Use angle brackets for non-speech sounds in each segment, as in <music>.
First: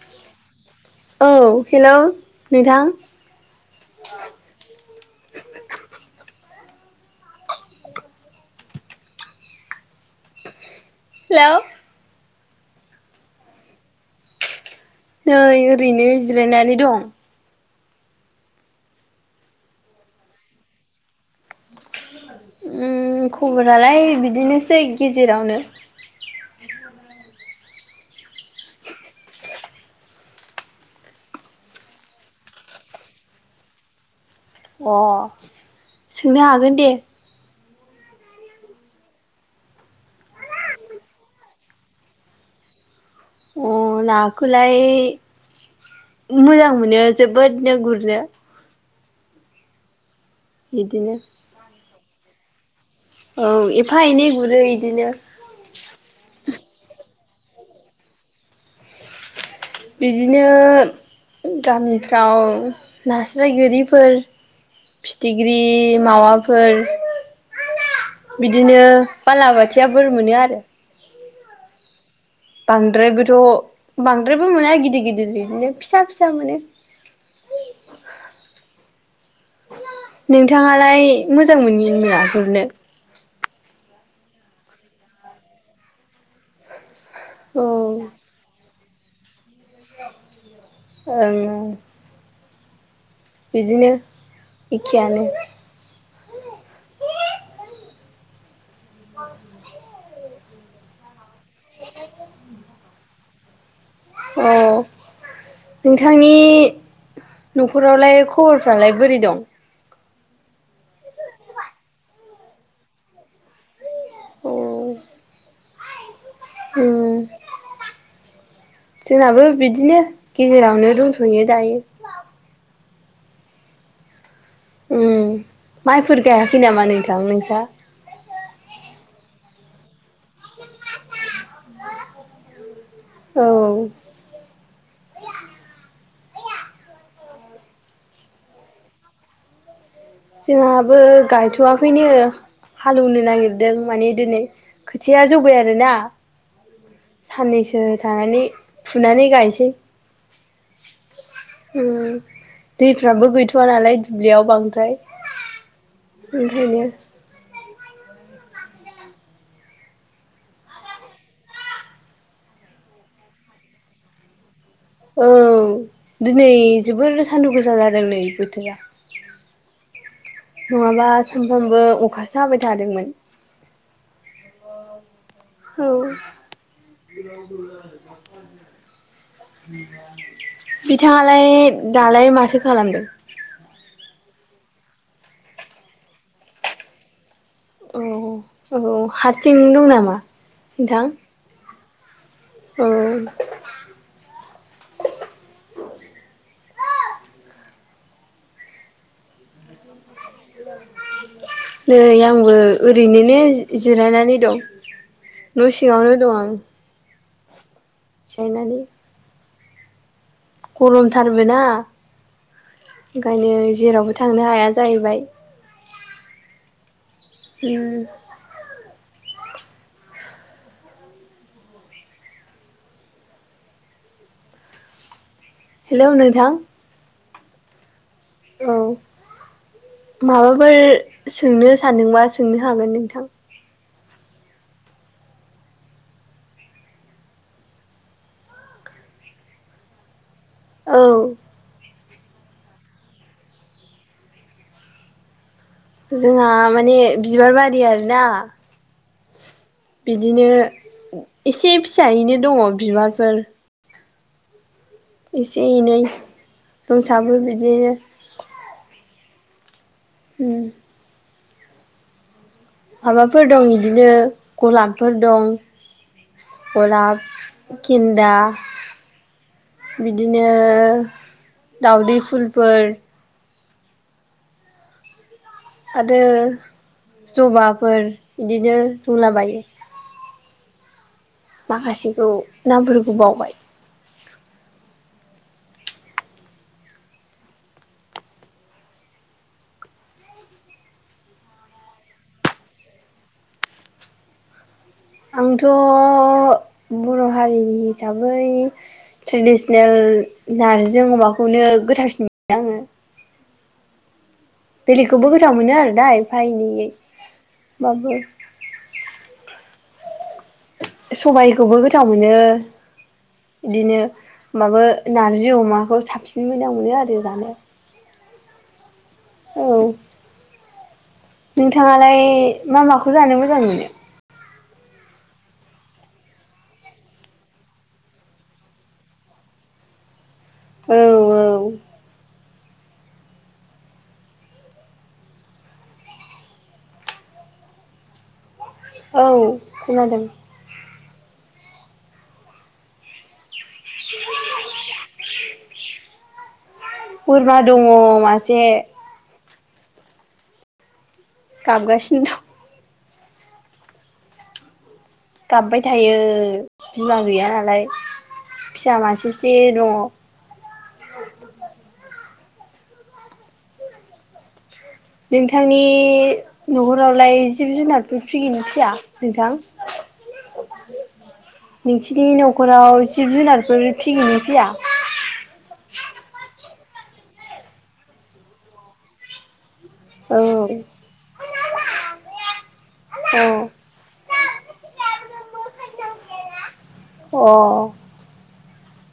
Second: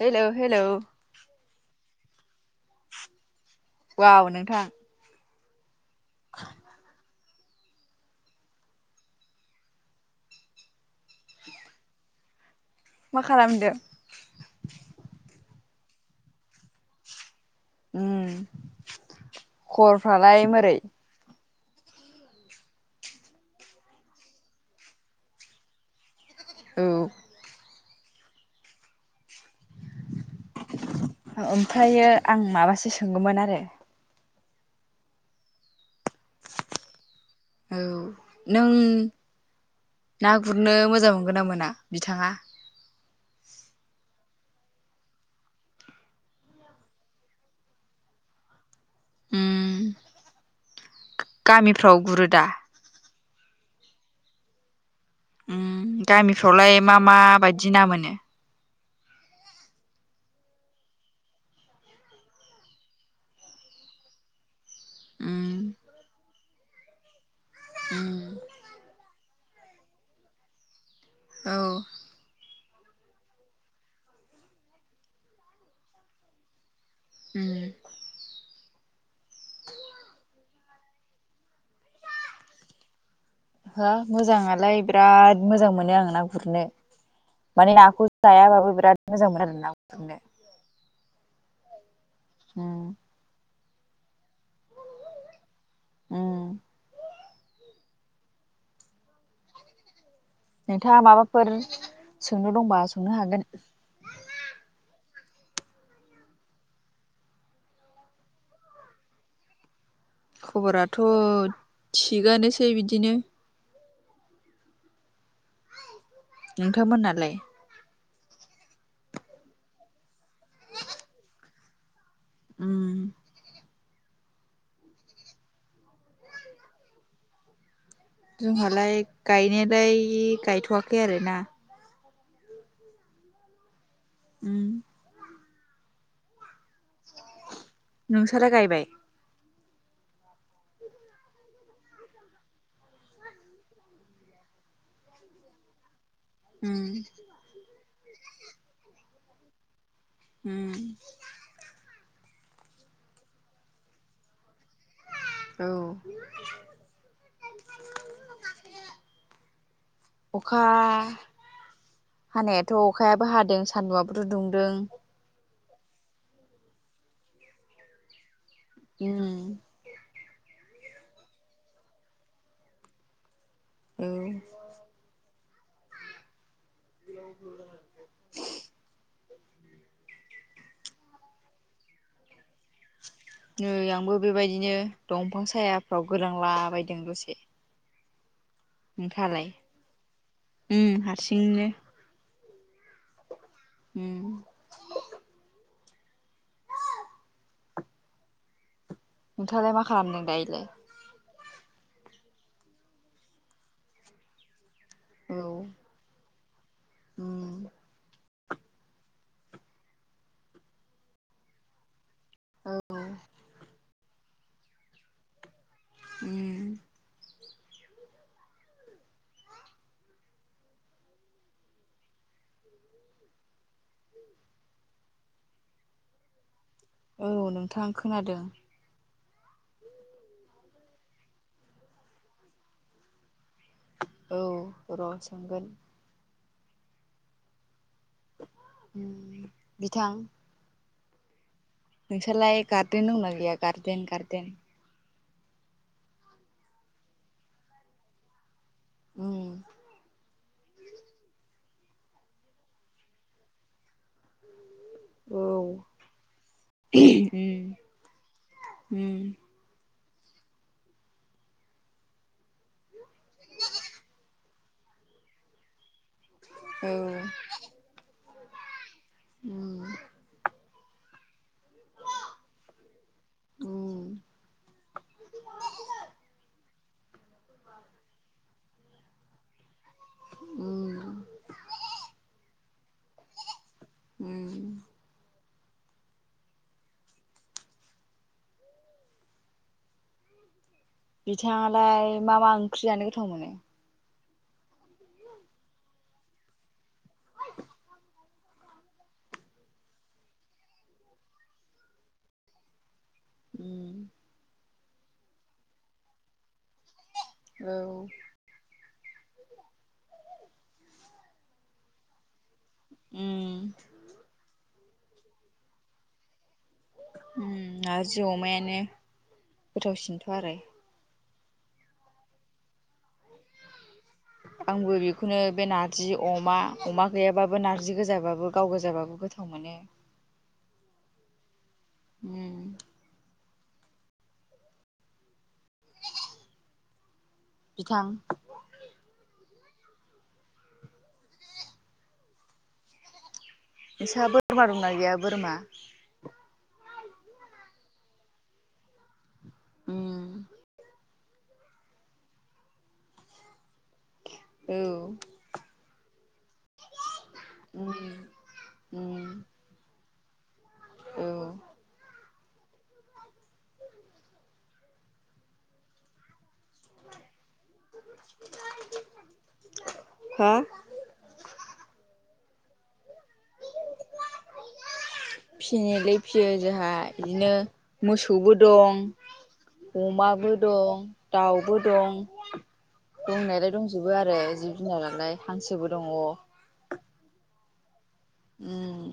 Hello hello औ hello नोंथां वाव नोंथां <inaudible> हेलौ मा खालामदो नै ओरैनो जिरायनानै दं उम खबफ्रालाय मारै ओम खबरालाय बिदिनोसै गेजेरावनो औ ओमफ्राय आं माबासो सोंगौमोन आरो अ सोंनो हागोन दे औ नों ना गुरनो मोजां मोनगोना मोना बिथाङा अ नाखौलाय मोजां मोनो जोबोदनो गुरनो उम बिदिनो गामिफ्राव गुरोदा औ एफा एनै गुरो इदिनो उम गामिफ्रावलाय मा मा बायदि ना मोनो <inaudible> बिदिनो गामिफ्राव नास्राय गोरिफोर उम फिथिख्रि माबाफोर उम बिदिनो बालाबाथिया बोर मोनो आरो औ बांद्रायबोथ' बांद्रायबो मोना गिदिर गिदिर बिदिनो फिसा फिसा मोनो उम नोंथाङालाय मोजां मोनगोन ना मोना गुरनो हो मोजाङालाय बिराद मोजां मोनो आं ना गुरनो औ माने नाखौ जाया बाबो बिराद मोजां मोनो आरोना ओं ओं होम बिदिनो इखेयानो ओम <inaudible> नोंथाङा माबाफोर सोंनो दंबा सोंनो हागोन औ नोंथांनि न'खरावलाय खबरफ्रालाय बोरै दं खबराथ' थिगानोसै बिदिनो औ नोंथांमोनालाय जोंनाबो बिदिनो गेजेरावनो दंथ'यो दायो उम उम माइफोर गायाखै नामा नोंथां नोंस्रा? जोंहालाय गायनायलाय गायथ'वाखै आरोना औ उम नोंसोरलाय गायबाय? जोंहाबो गायथ'वाखैनो हालेवनो नागिरदों माने दिनै खोथिया जौबाय आरोना उम जो थानानै फुनानै गायनोसै उम ओम दैफ्राबो गैथया नालाय दुब्लियाव बांद्राय औ। <unintelligible> अखा हानायाथ' अखायाबो हादों सान्दुयाबोथ दुंदों औ दिनै जोबोर सान्दुं गोसा जादों नै बो उम नंङाबा सानफ्रामबो अखासो हाबाय थादोंमोन औ औ बिथांङालाय दालाय माथो खालामदों नै आंबो बेबायदिनो दंफां सायाफ्राव गोलांलाबायदों दसे औ औ नोंथाङालाय? हारसिं दं नामा उम नोंथां हारसिंनो औ उम। नोंथांङालाय मा खालामदों दायोलाय? नै आंबो ओरैननो जिरायनानै दं औ न' सिङावनो दंङं आं उम <unintelligible> <unintelligible> गरमथारबो ना औ ओंखायनो जेरावबो थांनो हाया जाहैबाय उम उम हेलौ नोंथां औ नोंथां खोनादों औ माबाफोर सोंनो सानदोंबा सोंनो हागोन नोंथां औ र' सोंगोन बिथां औ। नोंसालाय गारदेन दंना‌ गैया गारदेन? जोंहा माने बिबार बारि आरोना। उम। बिदिनो एसे फिसायैनो दंङो बिबारफोर औ इसे एनै दंसाबो बिदिनो उम उम। माबाफोर दं बिदिनो गलाबफोर दं औ गलाब, गिन्दा उम बिदिनो दाउदै फुलफोर। उम आरो जबाफोर बिदिनो रुलाबायो। उम। माखासेखौ नामफोरखौ बावबाय। उम बिथाङालाय मा मा ओंख्रियानो गोथाव मोनो। आंथ' बर' हारिनि हिसाबै ट्रेडिसनेल। नार्जिजों अमाखौनो गोथावसिन मोनो आङो। उम। बेलिखौबो गोथाव मोनो आरो दा एफा एनैै। औ। सबायखौबो गोथाव मोनो उम बिदिनो माबा। नारजि अमाखौ साबसिन मोजां मोनो आरो जानो। जि अमायानो औ गोथावसिनथ' आरो नोंथाङालाय मा माखौ जानो मोजां मोनो। आंबो बेखौनो बे नारजि अमा अमा गैयाबाबो नारजि गोजाबाबो गाव गोजाबाबो गोथाव। गोथाव मोनो। औ औ। उम <inaudible> बिथां। औ खोनादों। नोंसाहा बोरमा दंना गैया बोरमा? बोरमा दङ मासे ओ गाबगासिनि दं। औ। गाबबाय थायो। बिमा गैया नालाय उम फिसा उम मासे से दङ। औ। नोंथांनि न'खरावलाय। जिब जुनारफोर फियो ना फिया नोंथां हा नोंसिनि न न'खराव जिब जुनारफोर फिगोन ना फैया। फिसियो जोंहा बिदिनो मोसौबो दं। औ अमाबो दं दाउबो दं। दंनायालाय दंजोबो आरो जिब जुनारालाय हांसोबो दङ। औ। उम।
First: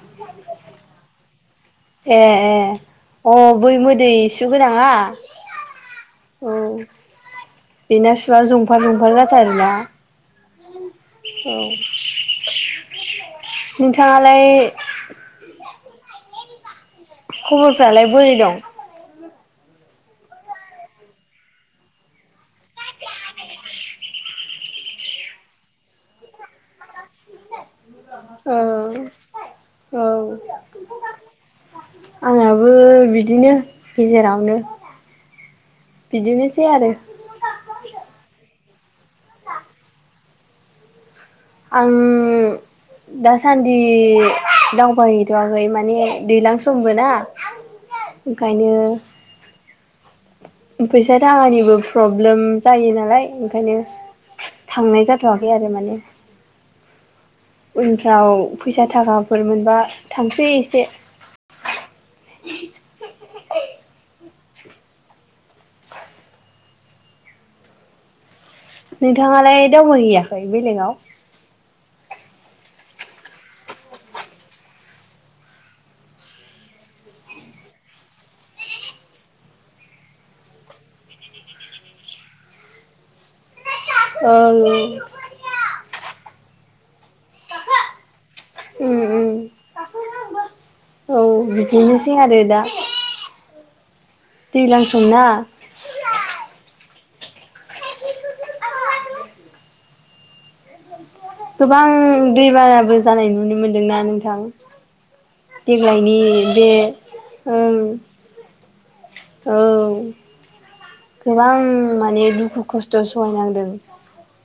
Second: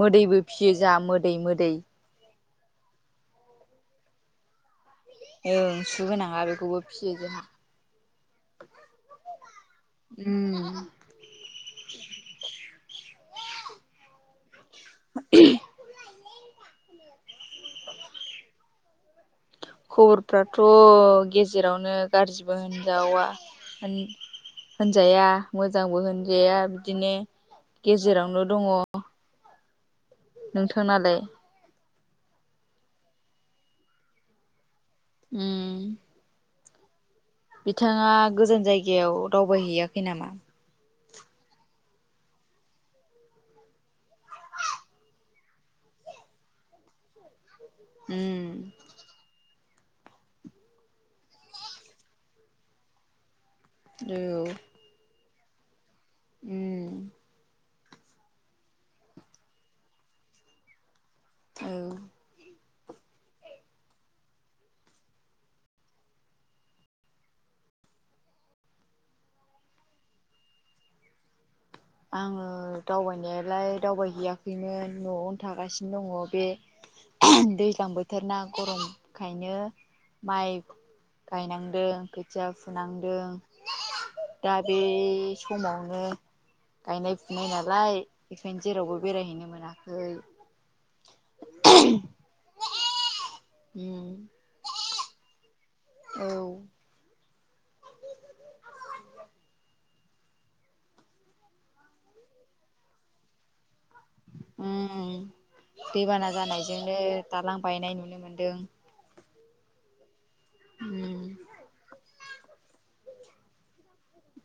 मोदैबो फिसियो जा मोदै मोदै। ए ए अ बै मोदै सु गोनाङा? ओं सुगोनाङा बेखौबो फिसियो जोंहा। बेना सुवा जंफार जंफार जाथारो आरोना उम औ नोंथाङालाय <inaudible> खबरफ्रालाय बोरै दं खबरफ्राथ' गेजेरावनो गाज्रिबो होनजावा होनजाया मोजांबो होनजाया बिदिनो गेजेरावनो औ दङ औ नोंथांनालाय आंहाबो बिदिनो गेजेरावनो ओ सेै आरो बिथाङा गोजान जायगायाव दावबायहैयाखै नामा आं दासान्दि दावबायहैथ'आगै माने दै्लां समबो ना उम ओंखायनो फैसा थाखानिबो प्रब्लेम जायो नालाय ओंखायनो औ थांनाय जाथवाखै आरो माने उम उनफ्राव फैसा थाखाफोर मोनबा थांसै एसे औ नोंथाङालाय दावबायहैयाखै बेलेगाव आङो दावबायनायालाय दावबायहैयाखैमोन न'आवनो थागासिनो दङ बे दैज्लां बोथोर ना गरमखायनो माइ गायनांदों खोथिया फुनांदों दा ओं बे समावनो गायनाय फुनाय नालाय बेखायनो जेरावबो उम उम बेरायहैनो मोनाखै औ बिदिनोसै आरो दा दै्लां समना औ गोबां दैबानाबो जानाय नुनो मोनदोंना नोंथां उम देग्लायनि दैबाना बे जानायजोंनो दालां ओं बायनाय नुनो मोनदों औ उम गोबां माने दुखु खस्थ' सहायनांदों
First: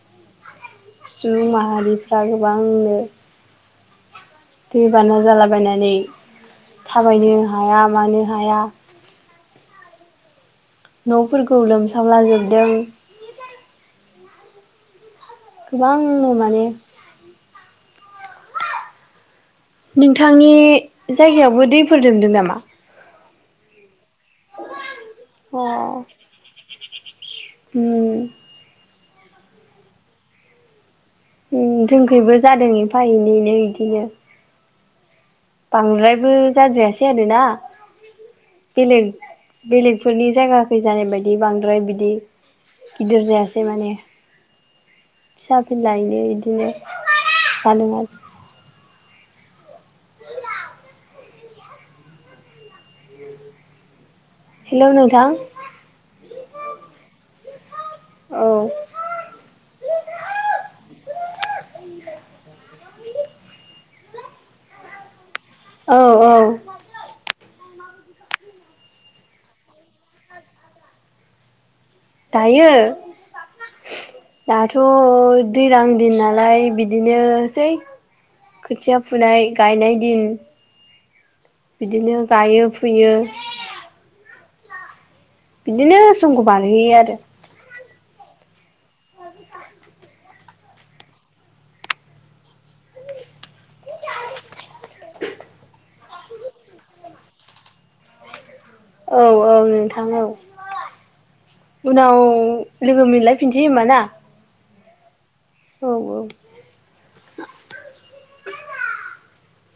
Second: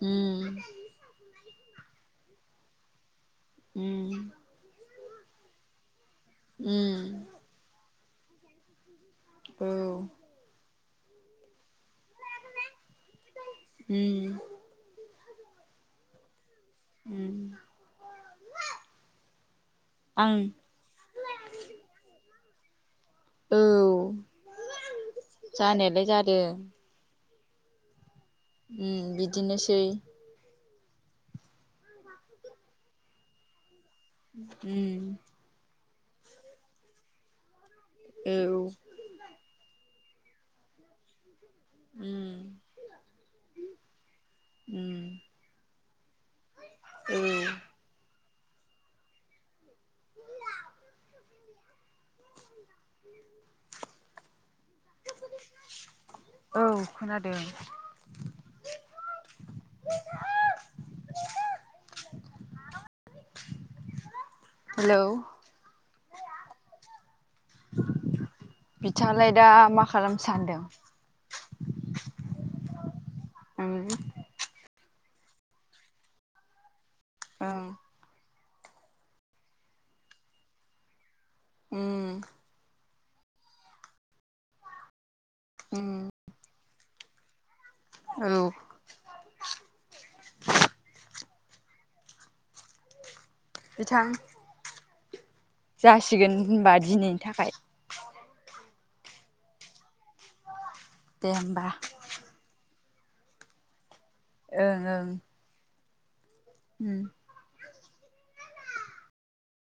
उम सुबुं माहारिफ्रा गोबांनो उम दैबाना जालाबायनानै उम थाबायनो हाया मानो हाया औ न'फोरखौ लोमसावला जोबदों उम गोबां माने उम आं नोंथांनि जायगायावबो दैफोर लोमदों नामा औ अ जानायालाय जादों उम उम बिदिनोसै जोंखैबो जादों एफा एनैनो बिदिनो उम बांद्रायबो जाद्रायासै आरोना औ बेलेक बेलेग बेफोरनि जायगाखै जानाय बायदि बांद्राय बिदि उम गिदिर जायासै माने उम फिसा फिलायनि बिदिनो औ जादोंआरोना हेलौ नोंथां औ खोनादों औ हेलौ औ औ बिथाङालाय दा मा खालामनो सानदों दायो <unintelligible> <unintelligible> दिन नालाय बिदिनोसै ओं खोथिया फुनाय गायनाय दिन उम बिदिनो गायो फु फुयो उम बिदिनो समखौ बारहोयो आरो औ बिथां जासिगोन होनबा दिनैनि थाखाय औ - औ नोंथां औ दे होमबा उनाव लोगो मोनलायफिनसै होमा ना ओं - ओं औ - औ उम